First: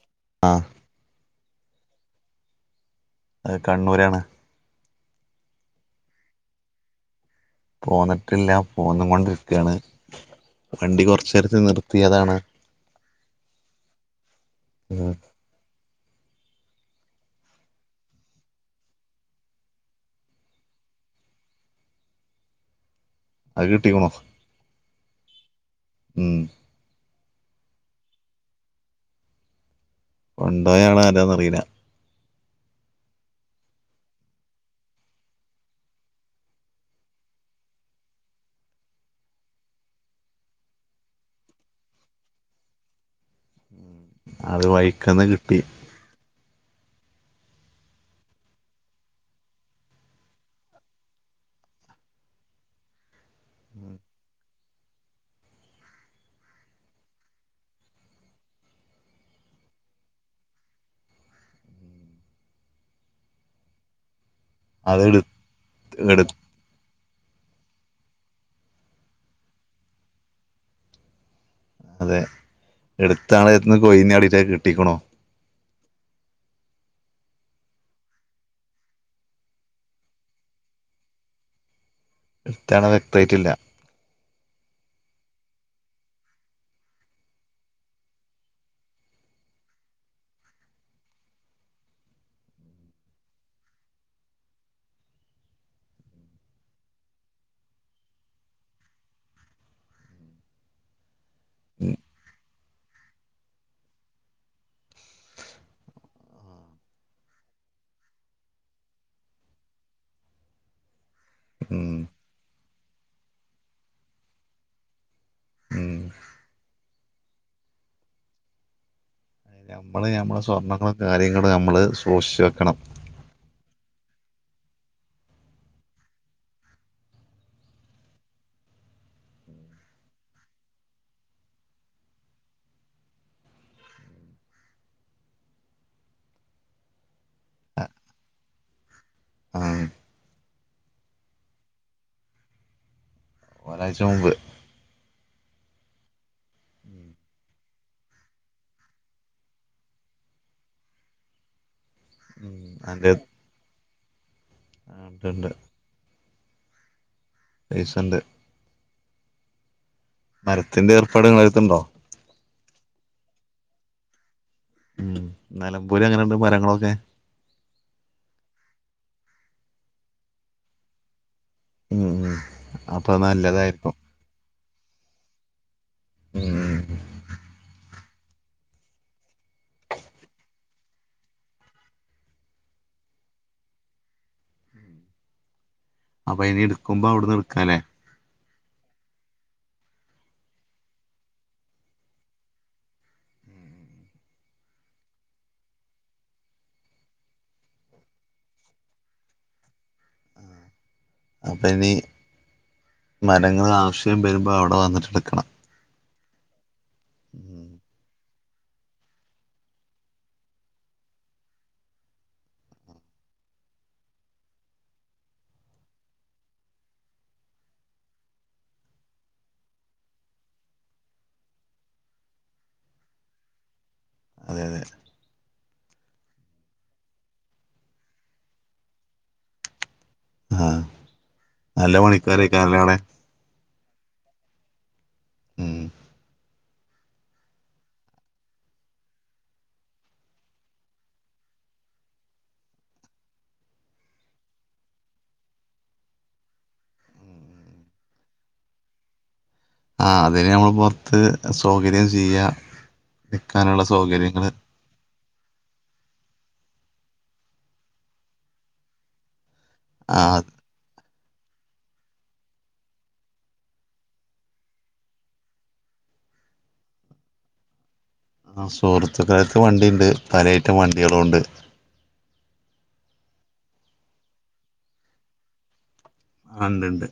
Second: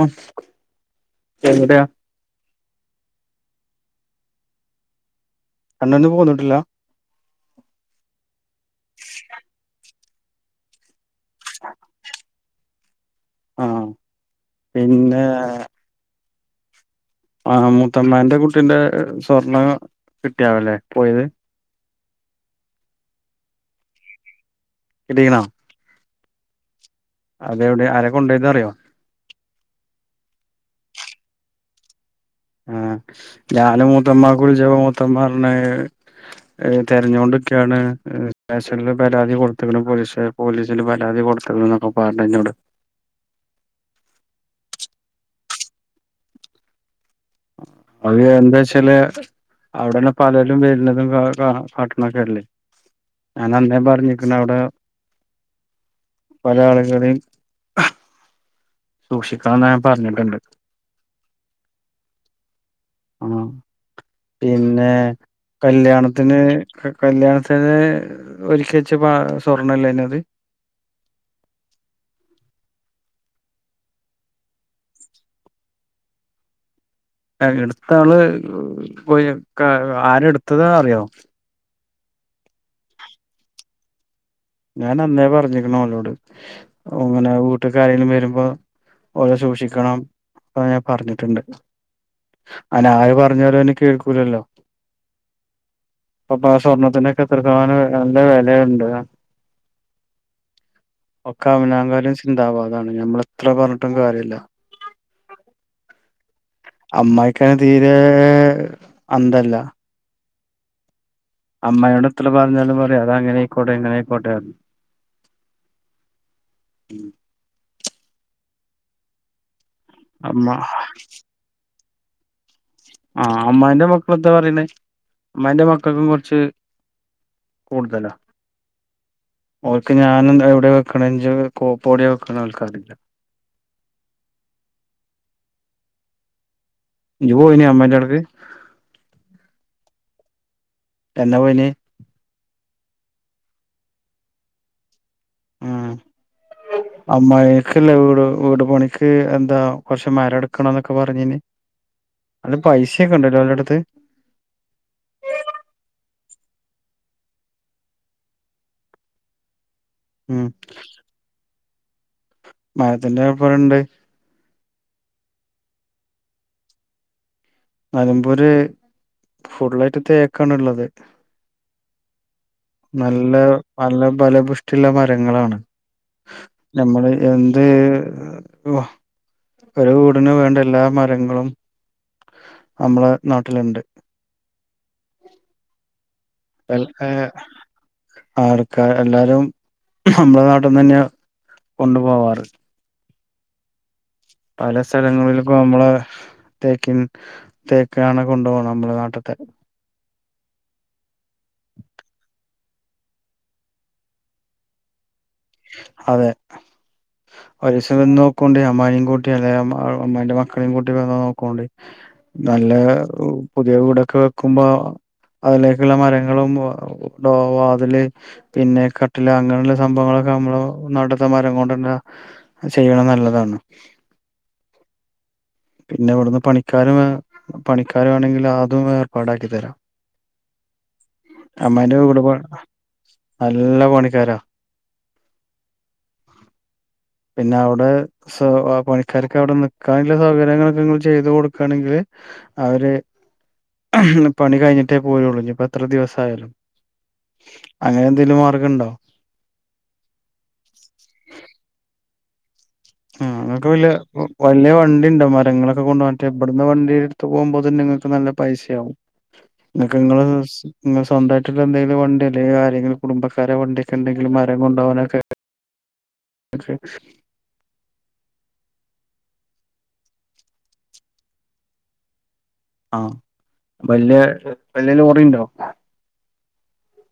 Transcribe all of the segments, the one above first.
ഉം ആഹ് ചോദിക്കട്ടെ അ തെകണ്ണൂരാണ് കണ്ണൂരുന്ന് പോന്നിട്ടില്ല പോന്നിട്ടില്ല പോന്ന് കൊണ്ടിരിക്കയാണ് വണ്ടി കുറച്ച് നേരത്തി നിർത്തിയ അതാണ് ആഹ് ഉം പിന്നെ ആ മൂത്തമാന്റെ കുട്ടീന്റെ സ്വർണം കിട്ടിയാവല്ലേ പോയത് അത് കിട്ടിക്കണോ കിട്ടിക്കണോ ഉം അതെവിടെ ആരൊ കൊണ്ടോന്ന് അറിയോ കൊണ്ടോയ ആള്ആരാന്ന് അറിയില ആ ഞാനും മൂത്തമ്മമാക്ക് വിളിച്ചപ്പോ മൂത്തമ്മ പറഞ്ഞെ തിരഞ്ഞുകൊണ്ടിക്കയാണ് സ്റ്റേഷില് പരാതി കൊടുത്തക്കണം പോലീസ് പോലീസിന് പരാതി കൊടുത്തത് എന്നൊക്കെ പറഞ്ഞ് എന്നോട് അത് വൈക്കന്ന് കിട്ടി അത് എന്താച്ചാല് അവിടെന്നെ പലരും വരുന്നതും കാട്ടണൊക്കെല്ലേ ഞാൻ അന്നേ പറഞ്ഞിരിക്കണ അവിടെ പല ആളുകളുടെയും സൂക്ഷിക്കാന്ന് ഞാൻ പറഞ്ഞിട്ടുണ്ട് ആ പിന്നെ അത് എടു എടു കല്യാണത്തിന് കല്യാണത്തിന് ഒരിക്ക വച്ച സ്വർണ്ണല്ലേ അത് അതെ എടുത്താളെന്ന് കൊയിന്ന് ചാടിട് കിട്ടിക്കണു എടുത്ത ആള് കൊയിആര്എടുത്ത ന്ന് അറിയോ എടുത്താളെ വ്യക്തമായിട്ടില്ല ഞാൻ അന്നേ പറഞ്ഞിരിക്കണ അവളോട് അങ്ങനെ വീട്ടക്കാരെങ്കിലും വരുമ്പോ ഓരെ സൂക്ഷിക്കണം എന്ന ഞാൻ പറഞ്ഞിട്ടുണ്ട് അന ആര് പറഞ്ഞാലോ എന്നെ കേൾക്കൂലല്ലോ അപ്പ ആ സ്വർണ്ണത്തിനൊക്കെ എത്ര ശതമാനം നല്ല വിലയുണ്ട് ഒക്കെ അവനാകാലും ചിന്താവാദാണ് ഞമ്മൾ എത്ര പറഞ്ഞിട്ടും കാര്യല്ല അമ്മായിക്കെ തീരെ അന്തല്ല ഉം അമ്മയുടെ എത്ര പറഞ്ഞാലും പറയാഅത അങ്ങനെ ആയിക്കോട്ടെ എങ്ങനെയിക്കോട്ടെ ഉം ഉം നമ്മൾ നമ്മുടെ അമ്മ സ്വർണ്ണങ്ങളും കാര്യങ്ങളും നമ്മൾ സൂക്ഷിച്ചച്ച് വെക്കണം ആഹ് അമ്മായിന്റെ മക്കള എന്താ പറയണേ അമ്മായിന്റെ മക്കൾക്കും കുറച്ച് കൂടുതല ഓക്ക് ഞാൻ എവിടെ വെക്കണ കോപ്പോടിയ വെക്കണെന്ന് അവൾക്കറില്ല ഇനിപോയില്ലെ അമ്മൻന്റെടക്ക് ആഹ് എന്ന പോയിനെ ഒരാഴ്ചമുമ്പ് ആഹ് അമ്മായിക്കല്ലെ വീട് വീട് പണിക്ക് എന്താ കോറച്ച് മരം എടുക്കണ എന്നോക്കെ പറഞീന് ഉം നല്ല പൈസ ഒക്കെ ഉണ്ടല്ലോ ഒലെടുത്ത് ഉം ഉണ്ട് പൈസണ്ട് ഉം മരത്തിന്റെ ഏർപ്പാട് ഇങ്ങെളെട്ത്തുണ്ടോ മരത്തിന്റെ ഏർപ്പാട്ണ്ട് മ്മ് നെലമ്പൂര് എങ്ങനെണ്ട് മരങ്ങളോക്കെ നലമ്പൂര് ഫുള്ളായിട്ട് തെക്കാണ്ള്ളത് ഉം ഉം അപ്പൊ നല്ല നല്ലതായിരിക്കും നല്ലത് ബലബുഷ്ട്ടിള്ള മരങ്ങളാണ് ഉം നമ്മൾ എന്ത് ഒരു വീടിന് വെണ്ട എല്ലാ മരങ്ങളും അമ്മളെ നാട്ടില്ണ്ട് അപ്പൊ ഇനി എടുക്കുമ്പോ വെലക്കെ അവിടുന്ന് എടുക്കാല്ലേ ആൾക്കാര് എല്ലാരും നമ്മളെ നാട്ട്ന്നന്നെയാ കോണ്ടു പോവാറ് പല സ്ഥലങ്ങളിൽക്കും നമ്മളെ തെക്കിൻ ത്തേക്കാണ് കോണ്ട് പോണെ നമ്മളെ ന്നാട്ട്ത്തെ അപ്പ ഇനി മരങ്ങൾ ആവശ്യം വരുമ്പോ അവിടെ വന്നിട്ട് എടുക്കണം അതെ ഉം പൈസ ഒന്നും അമ്മായിനയും കൂട്ടി അല്ലെ അമ്മായിന്റെ മക്കളെയും കൂട്ടി വന്ന് നോക്കോണ്ടി നല്ല പുതിയ വീടോക്കെ വെക്കുമ്പോ അതിലെക്കുള്ള മരങ്ങളും ഒ ടോ വാതില് പിന്നെ കട്ടില അങ്ങനെയുള്ള സംഭവങ്ങളോ ക്കെ നമ്മള നാട്ട്ത്തെ മരം കോണ്ടന്നെ ചെയ്യണെ നല്ലതാണ് അതെ അതെ പിന്നെ ഇവിടുന്ന് പണിക്കാരെ വെ പണിക്കാര വെണെങ്കിൽ അതും ഏർപ്പാടാക്കി തരാം ആഹ് നല്ല അമ്മായിന്റെ വീട് പ പണിക്കാരേക്കാരല്ലേ അവിടെ നല്ല പണിക്കാരാ ഉം പിന്നെ അവ്ടെ സ പണിക്കാര്ക്ക അവിടെ നിക്കാൻള്ള സൗകര്യങ്ങളോക്കെ നിങ്ങെൾ ചെയ്തു കോടുക്കാണെങ്കിൽ അവര് പണി കഴിഞ്ഞിട്ടെ പോരുള്ളൂ ഇനി ഇപ്പോ എത്ര ദിവസയാലും അങ്ങനെന്തെലും മാർഗ ണ്ടോ ആഹ് അതിന് നമ്മൾ പോർത്ത് സൗകര്യം ചെയ്യ ആഹ് ഇങ്ങെൾക്ക് വല്ല്യ വല്ല്യ വണ്ടിണ്ടോ മരങ്ങളോ ക്കെ കോണ്ടാവാൻ ഇവട്ന്ന് വണ്ടിടുത്ത് പോകുമ്പോ നിങ്ങൾക്ക് നല്ല പൈസയാവും ഇങ്ങെക്ക് ഇങ്ങെളെ ആഹ് കാശ് ഇങ്ങേൾ സ്വന്തായിട്ടുള്ളന്തെലും വണ്ടി അല്ലെ കാര്യങ്ങൾ കുടുംബക്കാരെ വണ്ടിയോക്കെണ്ടെങ്കിൽ മരം കോണ്ടോവാനോക്കെ ഒക്കെ അഹ് സുഹൃത്തുക്കാര്ക്ക് വണ്ടിണ്ട് പലയിറ്റം വണ്ടികളും ഉണ്ട് ആഹ് വല്ല്യ വല്ല്യ ലോറിണ്ടോ ആഹ് ണ്ട് ണ്ട്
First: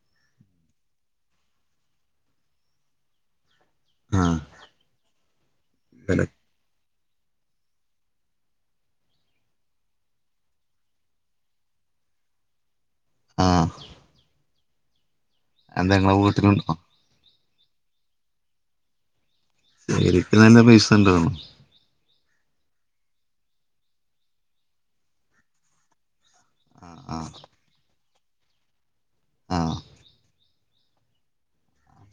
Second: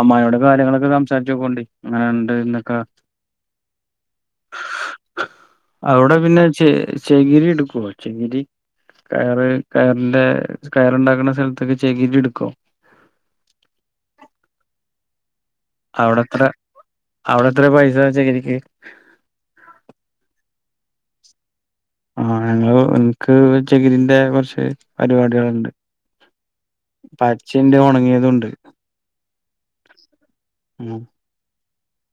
അമ്മായിയോട് കാര്യങ്ങളോക്കെ സംസാരിച്ച് നോക്കോണ്ടി ഇങ്ങനെ ഇണ്ട്ന്നോക്ക ആഹ് അവ്ട പല പിന്നെ ചെ ചെകിരി എടുക്കോ ചെകിരി കയറ് കയർന്റെ കയറുണ്ടാക്കുന്ന സ്ഥലത്ത്ക്ക് ചെകിരി എടുക്കോ ആഹ് എന്താ ഇങ്ങളെ അവ്ടെത്രെ വീട്ടിലുണ്ടോ അവിടെ എത്ര പൈസ ചെകിരിക്ക് ചകിരിക്ക് നല്ല പൈസ ഉണ്ടാവും ആഹ് ഞങ്ങള് നിക്ക് ചകിരിന്റെ കോറച്ച് പരിപാടികള്ണ്ട് ആഹ് ആഹ് പച്ചഇണ്ട് ഉണങ്ങിയ തുണ്ട് ആഹ് മം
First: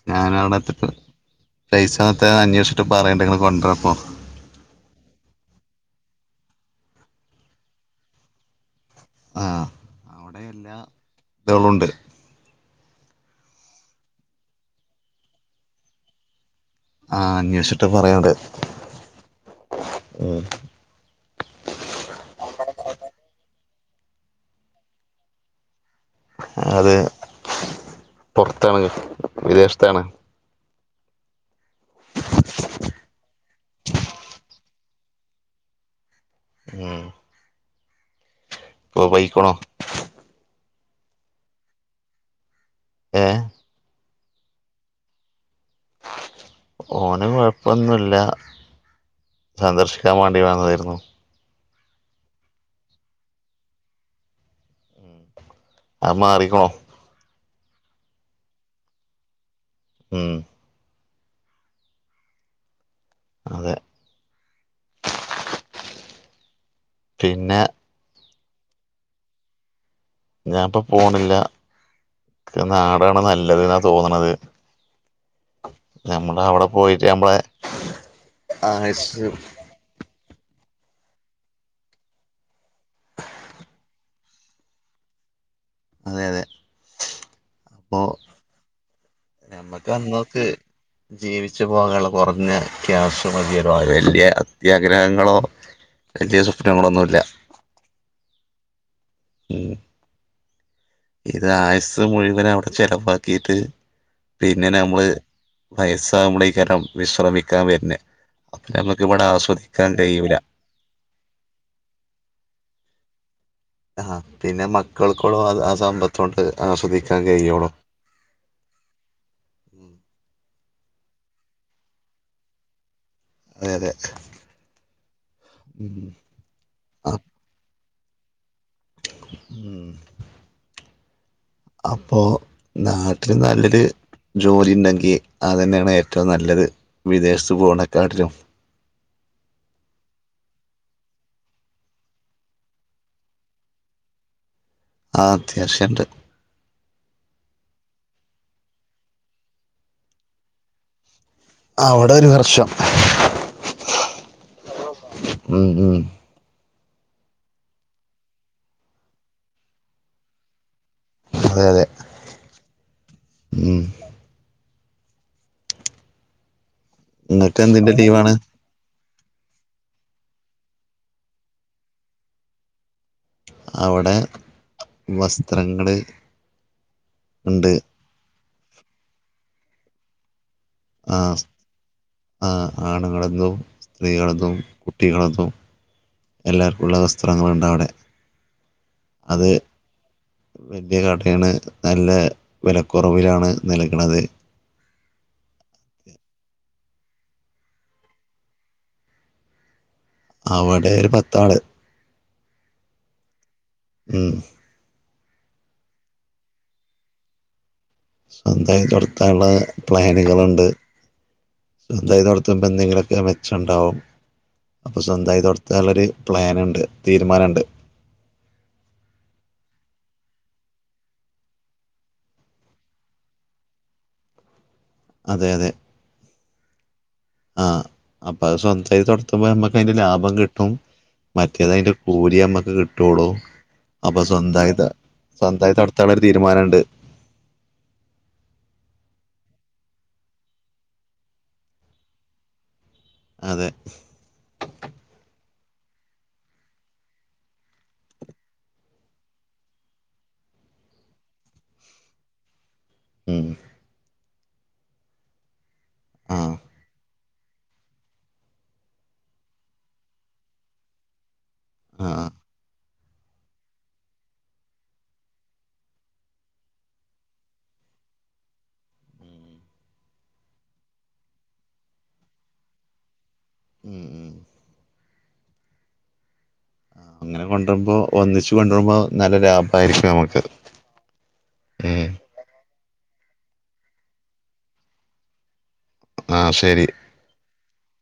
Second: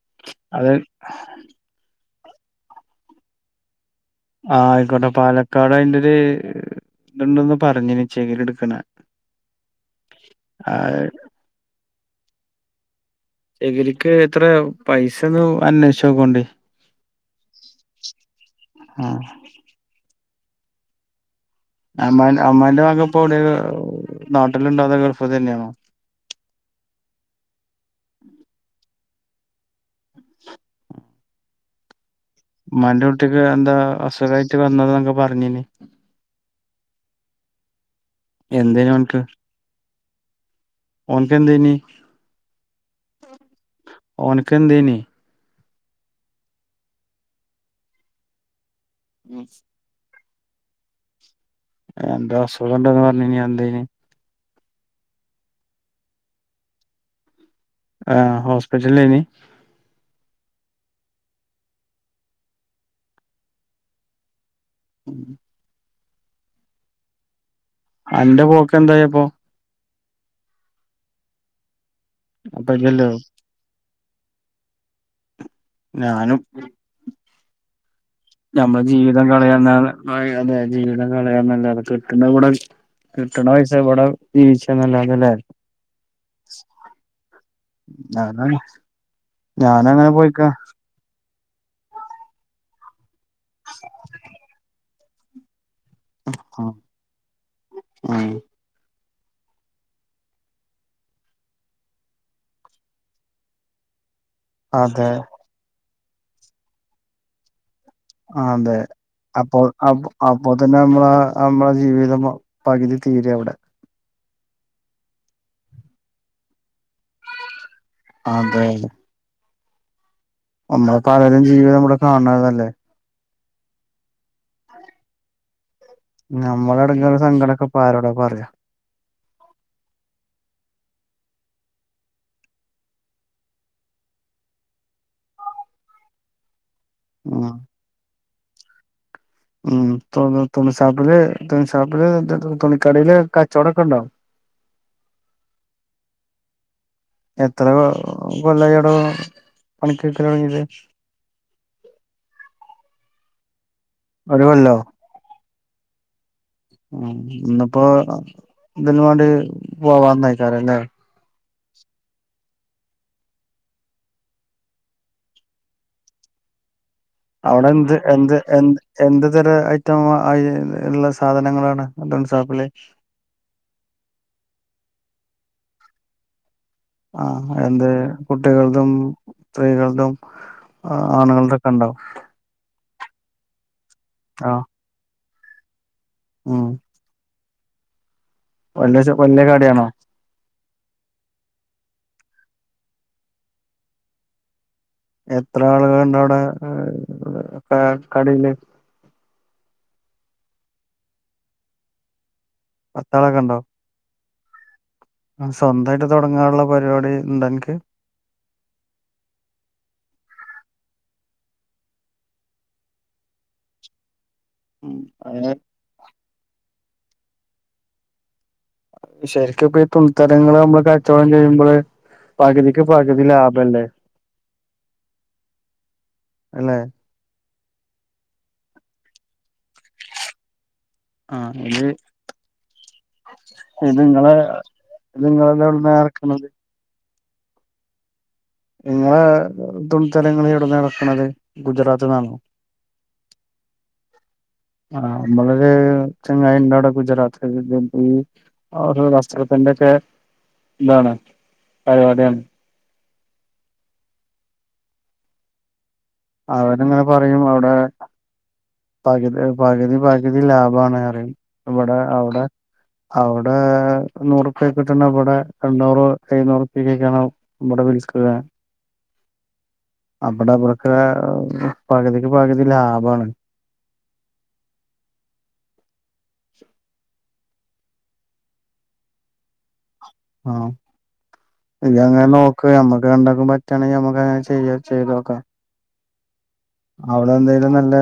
ഞാൻ അവിടെ എത്തട്ട് പൈസത്തെ അന്വേഷിച്ചിട്ട് പറയണ്ട് ങ്ങൾ കൊണ്ട്രപ്പോ ആഹ് ആയിക്കോട്ടെ പാലക്കാട് അയിന്റെരു ഇതുണ്ടന്ന് പറഞ്ഞിനി ചകിരി എടുക്കണ ആഹ് അവിടെ എല്ലാ ആഹ് ഇതള്ളൊണ്ട് ചഗിരിക്ക് എത്ര പൈസ ഒന്ന് അന്വേഷിച്ചോക്കണ്ടി ആഹ് അന്വേഷിച്ചിട്ട് പറയണ്ട് ആഹ് അമ്മാ അമ്മാന്റെ മകൻ പ്പോ വിടെ നാട്ടില് ണ്ടോ അതോ ഗൾഫ് തന്നെയാണോ അതെ പുറത്താണ് വിദേശത്താണ് ഉമ്മാന്റെ കുട്ടിക്ക് എന്താ അസുഖയിട്ട് വന്നതാ ന്നൊക്കെ പറഞ്ഞീനി മം എന്തേന് ഒൻക് പോയിക്കണോ ഓന്ക്ക് എന്തേനി ഏഹ് ഓൻക്ക് എന്തേനി ഓന് കൊഴപ്പൊന്നുല്ല മം സന്ദർശിക്കാൻ വേണ്ടി വന്നതായിരുന്നു എന്താ അസുഖംണ്ടന്ന് പറഞ്ഞിനി എന്തേയിനി അത് മാറിക്കുണു ആഹ് ഹോസ്പിറ്റലേനി മഹ് അതെ പിന്നെ അന്റെ പോക് എന്തായ പ്പൊ ഞാൻ പ്പൊ പോണില്ല അപ്പൊ ഇജ്ജല്ലേ നാടാണ് നല്ലത് ന്നാ തോന്ണത് ഞാനും നമ്മള് അവിടെ പോയിട്ട് നമ്മള നമ്മൾ ജീവിതം കളയാനല്ലാതെ അതെ ജീവിതം കളയന്നല്ലാതെ കിട്ട്ണ ഇവടെ കിട്ടണ പൈസ ഇവിടെ ജീവിച്ചന്നല്ലാത ല്ലേ അതെ അതെ അപ്പൊ ഞാന ഞാനും ഞമ്മക്ക് അങ്ങനെ പോയിക്ക അന്നോക്ക് ജീവിച്ചു പോകാനുള്ള കൊറഞ്ഞ ക്യാശ് മതിയല്ലോ വലിയ അത്യാഗ്രഹങ്ങളോ വലിയ ആഹ് സ്വപ്നങ്ങളൊന്നുമില്ല ആഹ് മം ഇത് ആയുസ് മുഴുവൻ അവിടെ ചെലവാക്കിയിട്ട് പിന്നെ നമ്മള് അതെ വയസ്സാവുമ്പളേക്കാരം വിശ്രമിക്കാൻ വരുണെ ആഹ് അതെ അപ്പോ അപ്പോ കഴിയൂല അപ്പോ അതന്നെ നമ്മള നമ്മളെ ജീവിതം പകുതി തീര അവിടെ ആഹ് പിന്നെ മക്കൾക്കോള്ളൂ അ ആ സമ്പത്തൊണ്ട് ആസ്വദിക്കാൻ കഴിയുള്ളു അതെ അതെ നമ്മൾ പലരും ജീവിതം ഇവടെ കാണതല്ലേ അതെ അതെ നമ്മള എടങ്ങേറ് സങ്കടക്കെ ഇപ്പ ആരോടാ പറയാ മം അപ്പോ നാട്ടിൽ നല്ലൊരു അപ്പൊ നാട്ടിൽ നല്ലൊരു ജോലി ഉണ്ടെങ്കിഅത് അതന്നെണ് ഏറ്റവും നല്ലത് ഉം വിദേശത്ത് പോണക്കാട്ടിലും ഉം തുണിശാപ്പില് തുണിശാപ്പില് തുണിക്കടയില് കച്ചോടൊക്കെ ഉണ്ടോ ആഹ് അത്യാവശ്യണ്ട് എത്ര കൊല്ലായി അടെ പണിക്ക് നിക്കല് തൊടങ്ങീട്ട് അവിടെ ഒരു വർഷം ഒരു കൊല്ലോ ഉം ഉം ഉം ഇന്നിപ്പോ ഇതിന് വാണ്ടി പോവാന്നയ്ക്കാരം ലെ അതെ അതെ ഉം നിങ്ങൾക്ക് അഒടെ ന്ത് എന്തിന്റെ ലീവാണ് എന്ത് എ എന്ത് തരം ഐറ്റം ള്ള സാധനങ്ങളാണ് തുണ്സാപ്പില്? അവടെ വസ്ത്രങ്ങള് ആഹ് ഉണ്ട് എന്ത് കുട്ടികൾതും സ്ത്രീകൾതും ആഹ് ആണുങ്ങൾതക്കെണ്ടാ? ആഹ് ആണുങ്ങൾതും സ്ത്രീകൾതും ആ കുട്ടികൾതും ഉം എല്ലാർക്കുള്ള വസ്ത്രങ്ങളുണ്ട് അവടെ. വല്യച്ച വല്യ കടയാണോ? വല്യ കടയാണ് നല്ല വെലക്കൊറവിലാണ് നൽക്ണത്. എത്ര ആളുകളണ്ടവടെ ക കടയില്? അവടെ ഒരു പത്താള് പത്താളൊക്കെണ്ടോ? ഉം സ്വന്തായിട്ട് തൊടങ്ങാള്ള പരിപാടിണ്ടോ അൻക്ക്? സ്വന്തായി തൊടത്താനുള്ള പ്ലാന്കള്ണ്ട്. സ്വന്തായി തൊട്ത്തുമ്പോ എന്തെങ്കിലക്കെ മെച്ചണ്ടാവും. ഉം അപ്പ സ്വന്തായി അങ്ങനെ തൊട്ത്താള്ളൊരു പ്ലാൻണ്ട് തീരുമാനണ്ട്. ശരിക്കുംപ്പ ഈ തുണത്തരങ്ങള് മ്മള് കച്ചോടം ചെയ്യുമ്പള് പകുതിക്ക് പകുതി ലാഭല്ലേ അതെ അതെ എല്ലേ? ആഹ് അപ്പ അത് സ്വന്തായി തൊട്ത്തുമ്പോ നമ്മക്ക് അയിന്റെ ലാഭം കിട്ടും. ആഹ് മറ്റേത് ഇത് അയിന്റെ കൂലി നമ്മക്ക് കിട്ടൊളൂ ഇത് അപ്പൊ നിങ്ങളെ സ്വന്തായി ത ഇത് നിങ്ങളത് സ്വന്തായി എവിടുന്നാ തൊട്ത്താള്ള ഒരു ഇറക്കണത് തീരുമാനണ്ട്. ങ്ങളെ തുണിത്തരങ്ങള് എവിടെന്ന എറക്ക്ണത് ഗുജറാത്ത്ന്നാണോ? അതെ ആഹ് ഞമ്മളൊര് ചങ്ങായിണ്ടടെ ഗുജറാത്ത്ല് ഈ ഓരോ വസ്ത്രത്തിന്റെക്കെ താണ് പരിപാടിയാണ്. ഉം ആഹ് അവന്ങ്ങനെ പറയും അഒടെ പകുതി പകുതി പകുതി ലാഭാണ് റിം ഇവടെ ആഹ് അഒടെ അഒടെ നൂറുപ്യക്ക് കിട്ട്ണത് ഇവടെ എണ്ണൂറ് എഴുന്നൂറുപ്യക്കെക്കണ്. ഇബടെ വിൽക്ക്ണേ അബടെ ഇവടെ പകുതിക്ക് പകുതി ലാഭാണ്. ഉം ഉം ആഹ് അങ്ങനെ കൊണ്ടരുമ്പോ ഒന്നിച്ചു കൊണ്ടരുമ്പോ നല്ല ലാഭായിരിക്കും നമ്മക്ക്. ആഹ് ഇജങ്ങനെ നോക്ക് ഞമ്മക്ക് രണ്ടാക്കും പറ്റാണെങ്കി ഞമ്മക്കങ്ങനെ ചെയ്യ ചെയ്തോക്കാം. ആഹ് ശരി അഒടെ എന്തെലും നല്ല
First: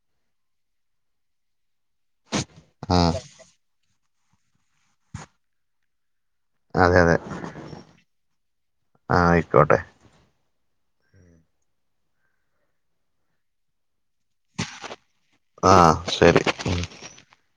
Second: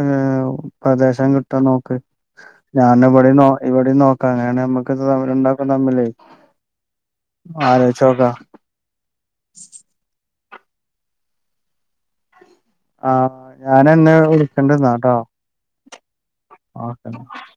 ഏഹ് പ്രദേശം കിട്ടോ നോക്ക്? ഞാന് ആഹ് ഇവടിം നോ ഇവടിം നോക്കാ അങ്ങെനെണെ നമ്മക്ക് രണ്ടാക്കും തമ്മില്. അതെ അതെ ആഹ് അയ്ക്കോട്ടെ. ആഹ് ഞാനന്നെ വിളിക്കണ്ട് ന്നാട്ടോ? ആഹ് ശരി [inaudible]